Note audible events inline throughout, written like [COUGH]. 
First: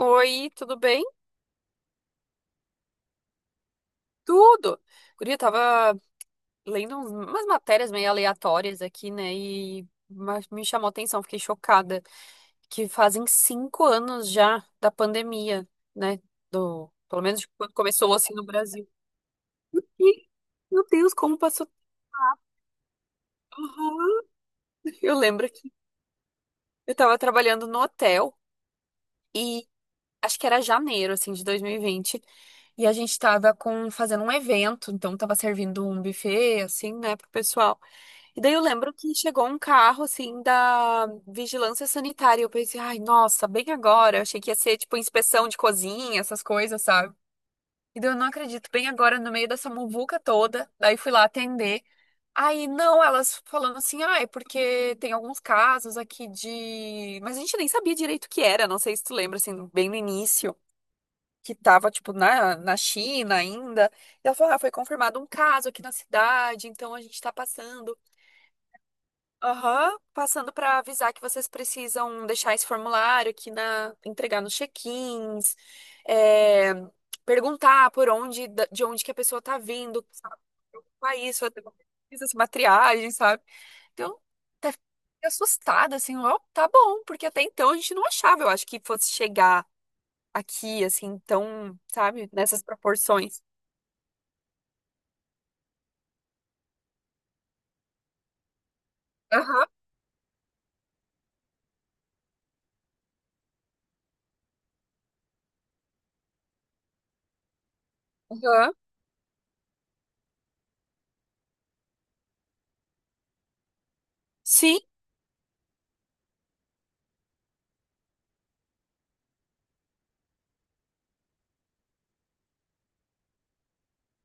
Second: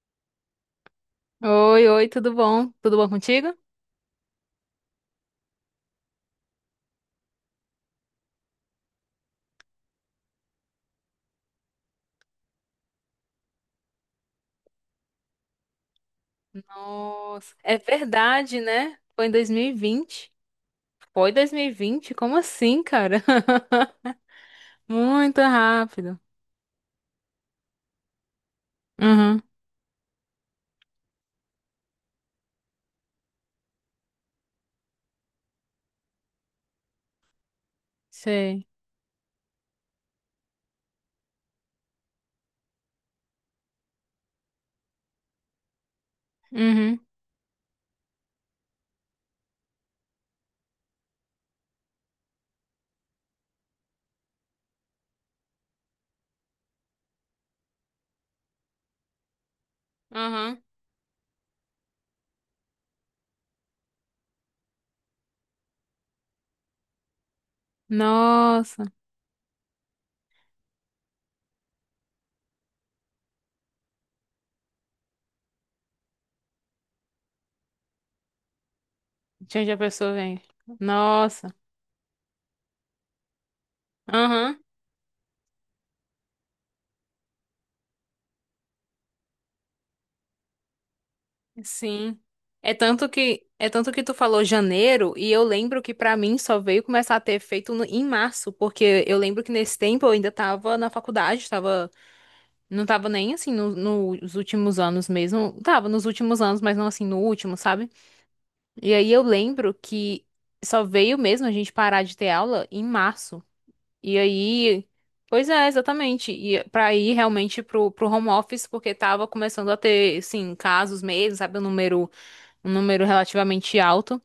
Oi, tudo bem? Oi, oi, tudo bom? Tudo bom contigo? Tudo. Guria, eu tava lendo umas matérias meio aleatórias aqui, né? E me chamou a atenção, fiquei chocada, que fazem 5 anos já da pandemia, né? Do, pelo menos de Nossa, quando é começou assim no verdade, Brasil. né? Foi em E, 2020. meu Deus, Foi como passou. 2020? Como assim, cara? [LAUGHS] Uhum. Eu Muito lembro que rápido. eu tava trabalhando no hotel. Uhum, Acho que era janeiro, assim, de 2020. E vinte. E a gente tava com, fazendo um evento, então tava servindo um buffet, assim, né, pro pessoal. E daí eu sei. lembro que chegou um carro, assim, da vigilância sanitária. E eu pensei, ai, nossa, bem agora. Eu achei que ia ser, tipo, inspeção de cozinha, essas coisas, Uhum, sabe? E daí eu não acredito, bem agora, no meio dessa muvuca toda. Daí fui lá atender. Aí, não, elas falando assim, ah, é porque tem alguns casos aqui de. Mas a gente nem sabia direito o que era, não sei se tu lembra, assim, bem no início uhum. que estava, tipo, na China ainda. E ela falou, ah, foi confirmado um caso aqui na cidade, então a gente está passando. Nossa, Aham, passando para avisar que vocês precisam deixar esse formulário aqui na, entregar nos check-ins, é, perguntar por onde, de onde que a pessoa tá de onde a vindo, pessoa sabe, vem? o país, Nossa, fazer uma pesquisa, assim, uma triagem, sabe? Então, uhum, até fiquei assustada, assim, ó, tá bom, porque até então a gente não achava, eu acho que fosse chegar aqui, assim, tão, sim. sabe, nessas É tanto proporções. que, é tanto que tu falou janeiro e eu lembro que pra mim só veio começar a ter efeito em março, porque eu lembro que Aham, nesse tempo eu ainda tava na faculdade, tava. Não tava nem assim no- Nos últimos anos mesmo. Tava nos últimos anos, mas não assim no último, sabe? aham. E aí eu lembro que só veio mesmo a gente parar de ter aula em março. E Sim, aí. Pois é, exatamente. E pra ir realmente pro home office, porque tava começando a ter, assim, casos mesmo, sabe? Um número relativamente alto.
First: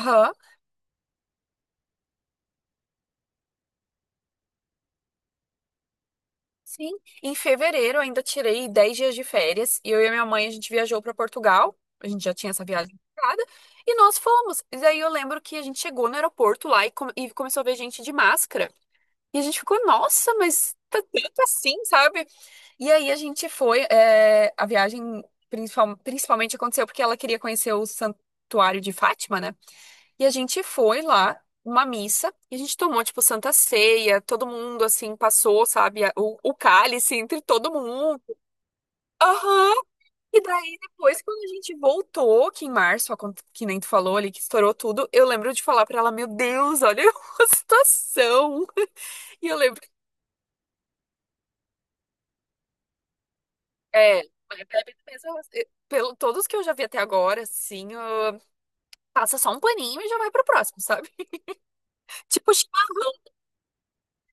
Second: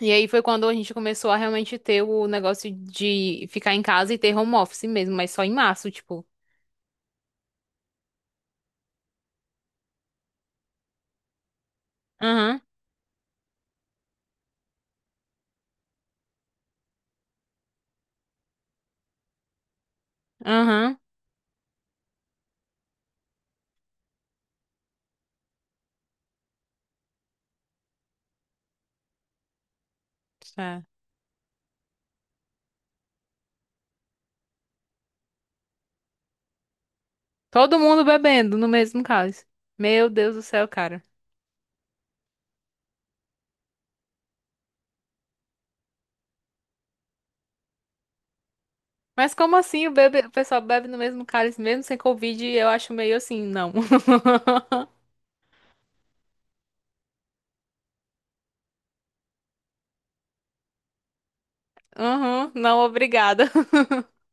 E aí foi quando a gente começou a realmente ter o negócio de ficar em casa e ter home office mesmo, mas só em março, tipo. Sim. Em fevereiro eu ainda tirei 10 dias de férias e eu e a minha mãe a gente viajou para Portugal. A gente já tinha Aham, essa viagem marcada e nós fomos. E daí eu lembro que a gente chegou no aeroporto lá e, e começou a ver gente de máscara. E a gente ficou, nossa, mas aham. tá tanto assim, sabe? E aí a gente foi, é, a viagem principalmente aconteceu porque ela queria conhecer o Santuário de Fátima, né? E a gente foi lá, uma missa, e a gente tomou, tipo, Santa Ceia, todo mundo, assim, passou, sabe, o cálice entre todo Todo mundo mundo. bebendo no mesmo cálice. Aham! Meu Deus do E céu, daí, cara. depois, quando a gente voltou, que em março, que nem tu falou ali, que estourou tudo, eu lembro de falar pra ela, meu Deus, olha [LAUGHS] a situação. Mas E como eu lembro, assim o pessoal bebe no mesmo cálice, mesmo sem Covid? Eu acho meio assim, não. é, [LAUGHS] a Pepe pensa, pelo todos que eu já vi até agora, assim, ah, passa só um paninho e já vai pro próximo, sabe? [LAUGHS] Uhum, Tipo, não, chimarrão, obrigada. [LAUGHS]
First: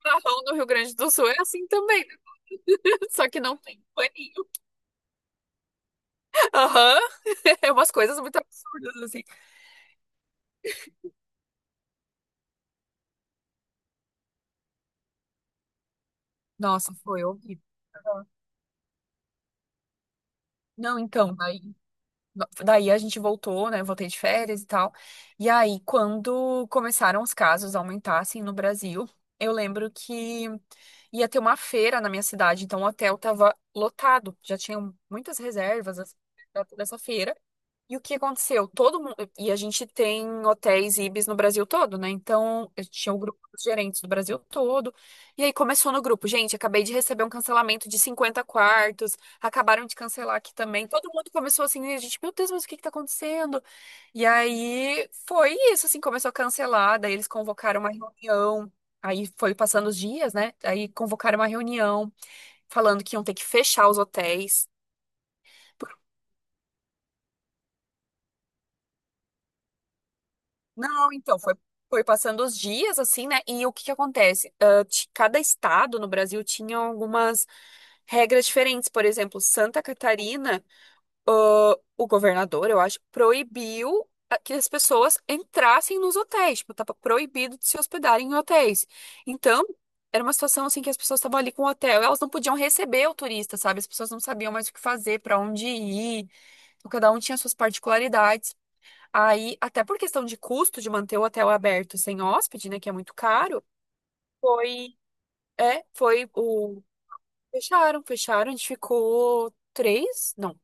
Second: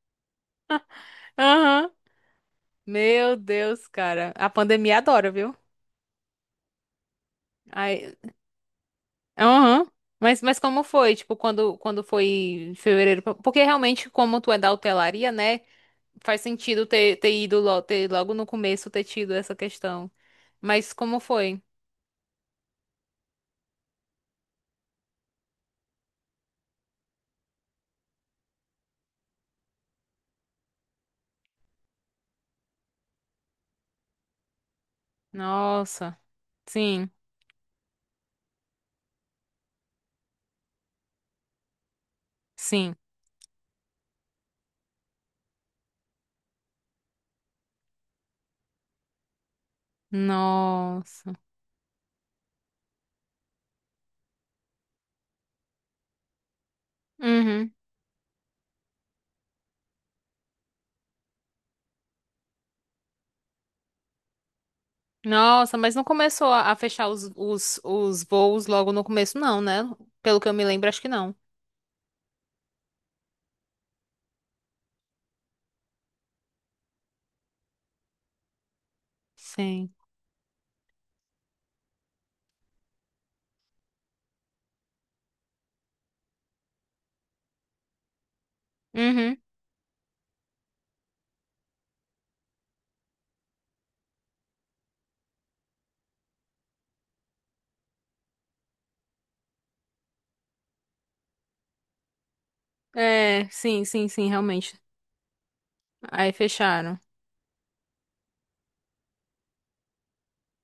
chimarrão no Rio Grande do Sul é assim Uhum. também. [LAUGHS] Só Meu que não tem Deus, cara. paninho. A pandemia adora, viu? Aham. [LAUGHS] É umas Aí, coisas muito absurdas, assim. uhum. Mas como foi? Tipo, quando foi em fevereiro? Porque realmente, como tu é da hotelaria, né? Faz sentido Nossa, ter, foi ter ido horrível. logo, ter, Aham. logo no começo ter tido essa questão. Mas Não, como então, daí, foi? daí a gente voltou, né? Voltei de férias e tal. E aí, quando começaram os casos a aumentar, assim, no Brasil, eu lembro que ia ter uma feira na minha cidade, então o hotel tava lotado. Já tinham muitas reservas, assim, Nossa, pra toda essa sim. feira. E o que aconteceu? Todo mundo. E a gente tem hotéis Ibis no Brasil todo, né? Então, eu Sim. tinha o grupo dos gerentes do Brasil todo. E aí começou no grupo. Gente, acabei de receber um cancelamento de 50 quartos. Acabaram de cancelar aqui também. Todo mundo Nossa. começou assim, e a gente, meu Deus, mas o que que tá acontecendo? E aí foi isso, assim, começou a cancelar. Daí eles Uhum. convocaram uma reunião. Aí foi passando os dias, né? Aí convocaram uma reunião falando que iam ter que fechar os hotéis. Nossa, mas não começou a fechar os voos logo no começo, não, né? Pelo que eu me lembro, acho que Não, não. então, foi, foi passando os dias, assim, né? E o que que acontece? Ah, cada estado no Brasil tinha algumas regras diferentes. Por exemplo, Santa Sim. Catarina, ah, o governador, eu acho, proibiu que as pessoas entrassem nos hotéis. Tipo, tava proibido de se hospedarem em hotéis. Uhum. Então, era uma situação, assim, que as pessoas estavam ali com o hotel. Elas não podiam receber o turista, sabe? As pessoas não sabiam mais o que fazer, para onde ir. Então, cada um tinha suas particularidades. Aí, até por questão de custo de manter o hotel aberto sem hóspede, né, que é muito É, caro, sim, sim, sim, realmente. foi, é, foi Aí o fecharam. fecharam, a gente ficou três, não,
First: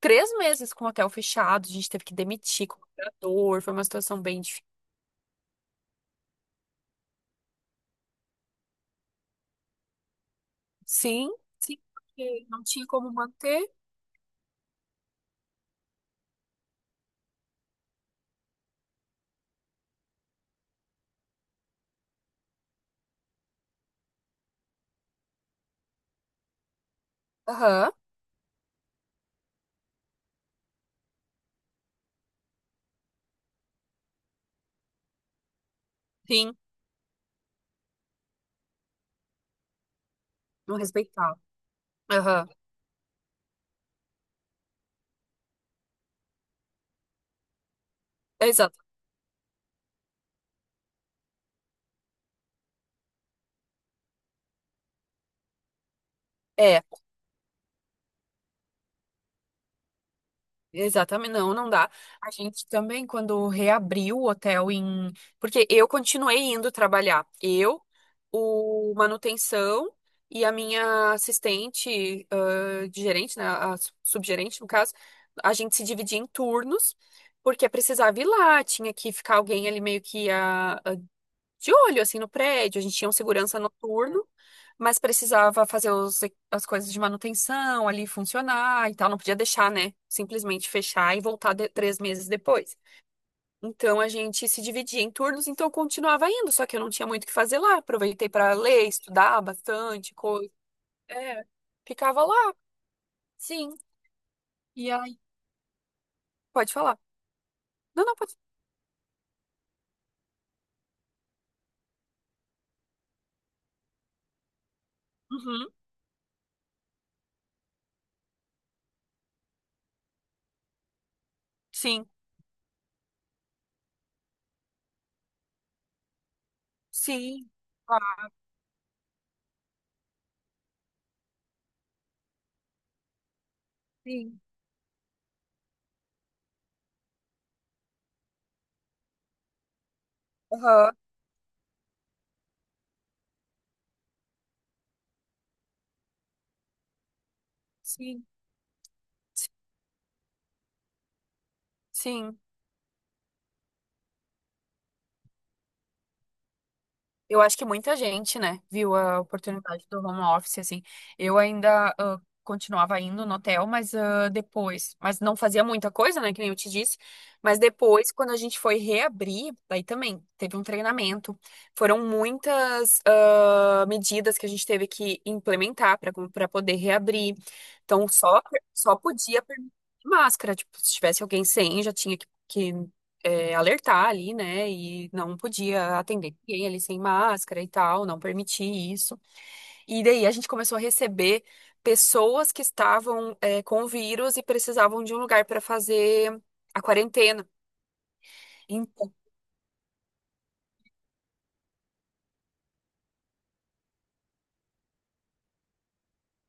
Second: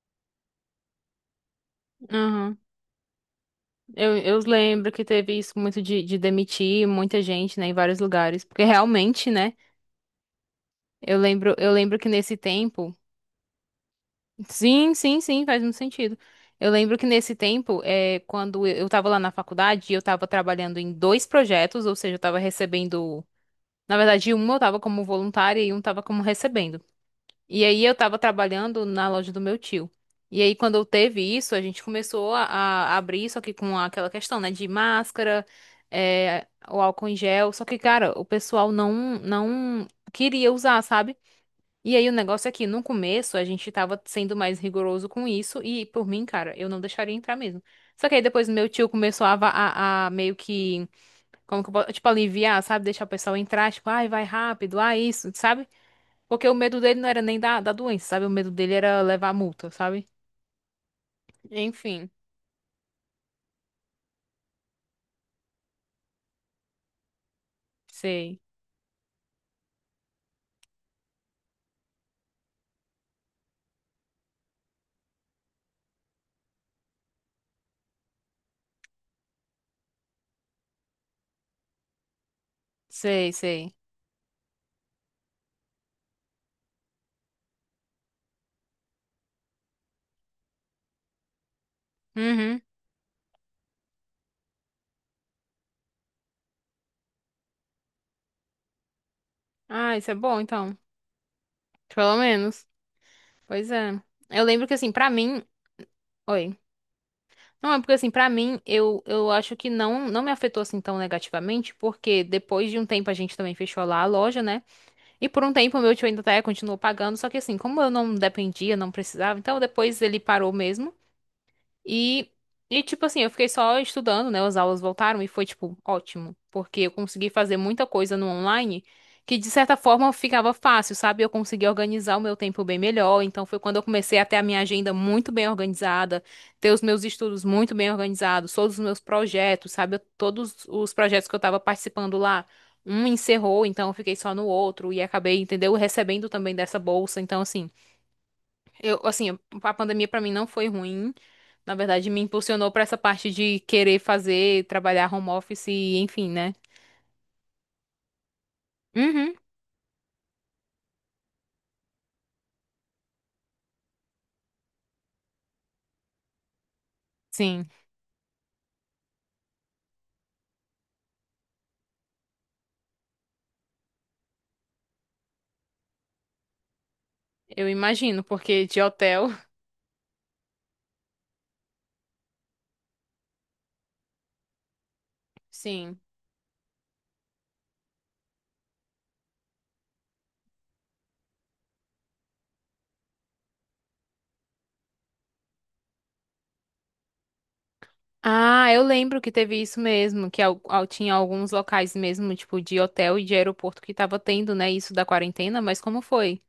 três meses com o hotel fechado, a gente teve que Uhum. demitir colaborador, foi uma Eu, situação eu bem difícil. lembro que teve isso muito de demitir muita gente, né, em vários lugares. Porque realmente, né? Sim, Eu sim, lembro que nesse porque não tinha tempo. como manter. Sim, sim, sim, faz muito sentido. Eu lembro que nesse tempo, é, quando eu estava lá na faculdade, eu estava trabalhando em dois projetos, ou seja, eu estava recebendo. Na verdade, um eu estava como voluntária e um estava como recebendo. E aí eu Aham, estava trabalhando na loja do meu tio. E aí, quando eu teve isso, a gente começou a abrir, só que com aquela questão, né, de máscara, é, sim, o álcool em gel. Só que, cara, o pessoal não queria não usar, sabe? respeitava. E aí o negócio Aham, é que no começo a gente tava sendo mais rigoroso com isso e por mim, cara, eu não deixaria entrar mesmo. Só que aí depois meu exato. tio começou a meio que, como que eu posso, tipo, aliviar, sabe? Deixar o pessoal entrar, tipo, ai, vai rápido, ah, isso, sabe? Porque o medo É, dele não era nem da doença, sabe? O medo dele era levar multa, sabe? exatamente, não, não dá. Enfim, A gente também, quando reabriu o hotel em. Porque eu continuei indo trabalhar. Eu, sei, o manutenção e a minha assistente, de gerente, né? Subgerente, no caso, a gente se dividia em turnos, porque precisava ir lá, tinha que ficar alguém ali meio que de olho, assim, no prédio. A gente tinha um sei, segurança sei. noturno. Mas precisava fazer os as coisas de manutenção ali funcionar e tal, não podia deixar, né? Simplesmente fechar e voltar 3 meses Uhum. depois. Então a gente se dividia em turnos, então eu continuava indo, só que eu não tinha muito o que fazer lá. Aproveitei para ler, estudar Ah, isso é bastante bom coisa. então. É, Pelo ficava lá, menos. Pois sim. é. Eu lembro que E assim, pra aí, mim. Oi. pode falar. Não, é porque Não, assim, não, pra pode. mim, eu acho que não, não me afetou assim tão negativamente, porque depois de um tempo a gente também fechou lá a loja, né? E por um Uhum, tempo o meu tio ainda até continuou pagando, só que assim, como eu não dependia, não precisava, então depois ele parou mesmo. sim, E, tipo assim, eu fiquei só estudando, né? As aulas voltaram e foi, tipo, ótimo. Porque eu consegui sim, fazer muita ah, coisa no online que, de certa forma, ficava fácil, sabe? Eu consegui organizar o meu tempo bem melhor. Então, foi quando eu comecei a ter sim, a minha agenda muito bem organizada, ter os meus estudos muito bem organizados, todos os meus projetos, sabe? Todos aham, os projetos que eu tava participando lá. Um encerrou, então eu fiquei só no outro e acabei, entendeu? Recebendo também dessa bolsa. Então, assim. sim, Eu, assim, a pandemia pra mim não foi ruim. Na verdade, me sim. impulsionou pra essa parte de querer fazer, trabalhar home office e enfim, né? Eu acho que muita gente, né, viu a Uhum. oportunidade do home office, assim. Eu ainda continuava indo no hotel, mas depois, mas não fazia muita coisa, né, que nem eu te disse. Mas Sim, depois, quando a gente foi reabrir, daí também teve um treinamento. Foram muitas medidas que a gente teve que implementar para poder reabrir. eu Então, imagino, só porque de só hotel, podia permitir máscara, tipo, se tivesse alguém sem, já tinha que é, alertar ali, né? E não [LAUGHS] podia sim. atender ninguém ali sem máscara e tal, não permitir isso. E daí a gente começou a receber pessoas que estavam, é, com o vírus e precisavam de um lugar para fazer a quarentena. Ah, eu Então, lembro que teve isso mesmo, que tinha alguns locais mesmo, tipo de hotel e de aeroporto que tava tendo, né, isso da quarentena, mas como foi?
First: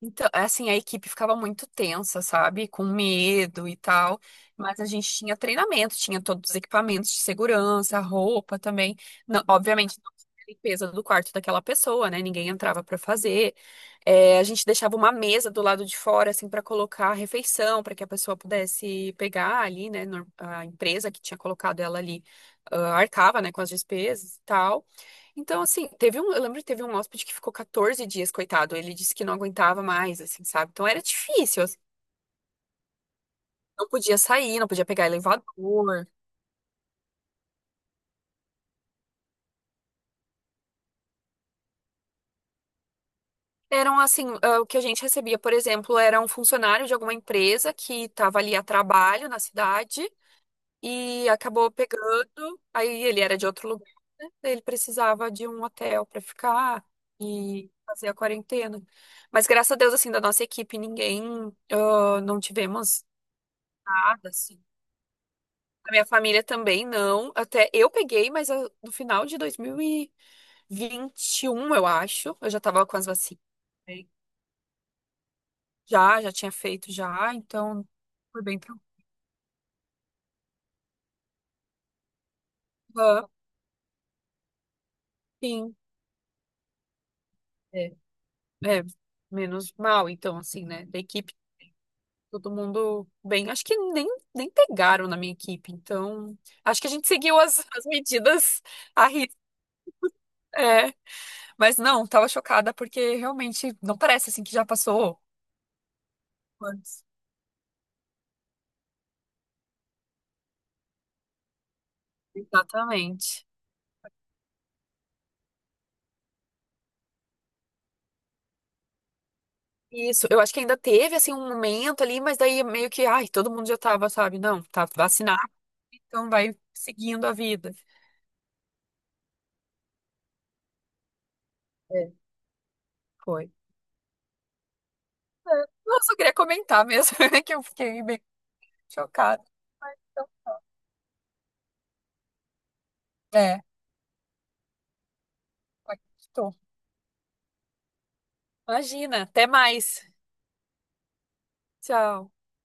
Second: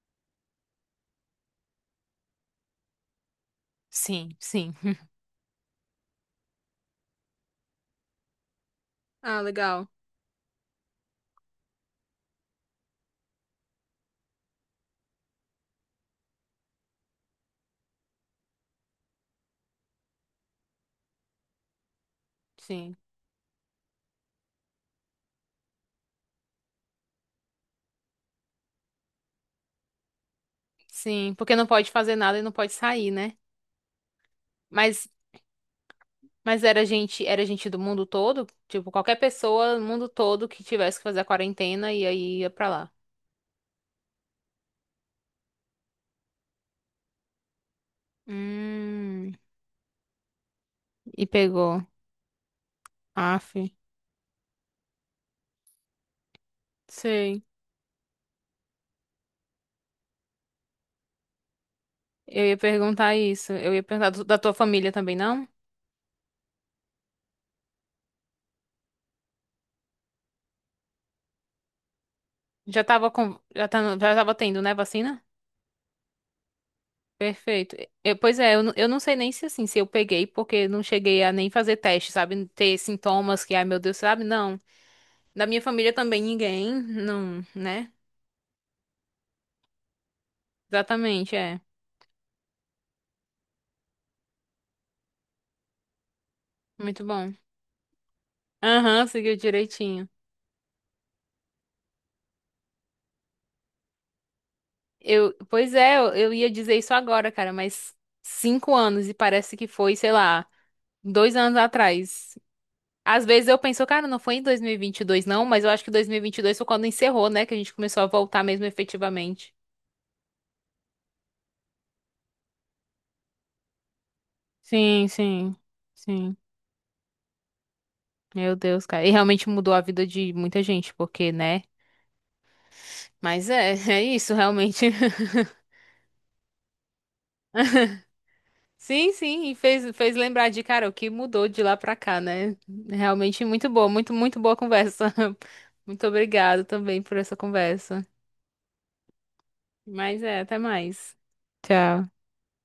Então, é assim, a equipe ficava muito tensa, sabe? Com medo e tal. Sim, sim. Mas a gente tinha treinamento, tinha todos os equipamentos de segurança, roupa também. Ah, Não, legal. obviamente, não tinha limpeza do quarto daquela pessoa, né? Ninguém entrava pra fazer. É, a gente deixava uma mesa do lado de fora, assim, pra colocar a refeição, pra que a pessoa pudesse pegar ali, né? A empresa que tinha colocado ela ali, ah, Sim. arcava, né, com as despesas e tal. Então, assim, teve um, eu lembro que teve um hóspede que ficou 14 dias, coitado. Ele disse que não aguentava mais, assim, sabe? Então era Sim, porque difícil, não assim, pode fazer nada e não pode sair, né? não podia sair, não podia pegar Mas elevador. Mas era gente do mundo todo? Tipo, qualquer pessoa do mundo todo que tivesse que fazer a quarentena e aí ia pra lá. Eram assim, ah, o que a gente recebia, por exemplo, era um funcionário de alguma empresa que estava ali a trabalho Hum, na cidade e e acabou pegou. pegando, aí ele era de Aff, outro lugar, né? Ele precisava de um hotel para ficar sei. e fazer a quarentena. Mas graças a Deus, assim, da nossa equipe, ninguém, ah, não Eu ia tivemos perguntar isso. Eu ia perguntar nada, da tua assim. família também, não? A minha família também não. Até eu peguei, mas no final de 2021, eu acho, eu já Já tava com as tava com, vacinas. já tá, Né? já tava tendo, né, vacina? Já tinha feito já, Perfeito. então Pois foi é, bem tranquilo. eu não sei nem se assim, se eu peguei, porque não cheguei a nem fazer teste, sabe? Ter Ah, sintomas que, ai meu Deus, sabe? Não. Da minha sim, família também ninguém, não, é, né? é, menos mal, então, assim, né? Da equipe, Exatamente, é. todo mundo bem. Acho que nem pegaram na minha equipe, então. Acho que a Muito gente bom. seguiu as medidas Aham, a risca. seguiu direitinho. É, mas não, tava chocada porque realmente não parece assim que já passou. Eu, pois é, eu ia dizer isso Anos. agora, cara, mas 5 anos e parece que foi, sei lá, 2 anos atrás. Às Exatamente. vezes eu penso, cara, não foi em dois mil e vinte e dois, não, mas eu acho que dois mil e vinte e dois foi quando encerrou, né, que a gente começou a voltar mesmo efetivamente. Isso, eu acho que ainda teve assim um momento ali, mas daí meio que, ai, todo mundo já tava, sabe? Não, tá Sim, vacinado, sim, então sim. vai seguindo a vida. Meu Deus, cara. E realmente mudou a vida de muita gente, porque, né? É. Foi. Mas é, [LAUGHS] é isso, realmente. [LAUGHS] É. Nossa, eu só queria comentar mesmo, [LAUGHS] que eu fiquei bem Sim, chocada. sim, e fez, fez Então, lembrar de, cara, o que mudou de lá pra cá, né? Realmente é, muito boa, muito, muito boa conversa. [LAUGHS] aqui Muito estou. obrigado também por essa conversa. Imagina, até mais. Mas é, até mais. Tchau. Tchau.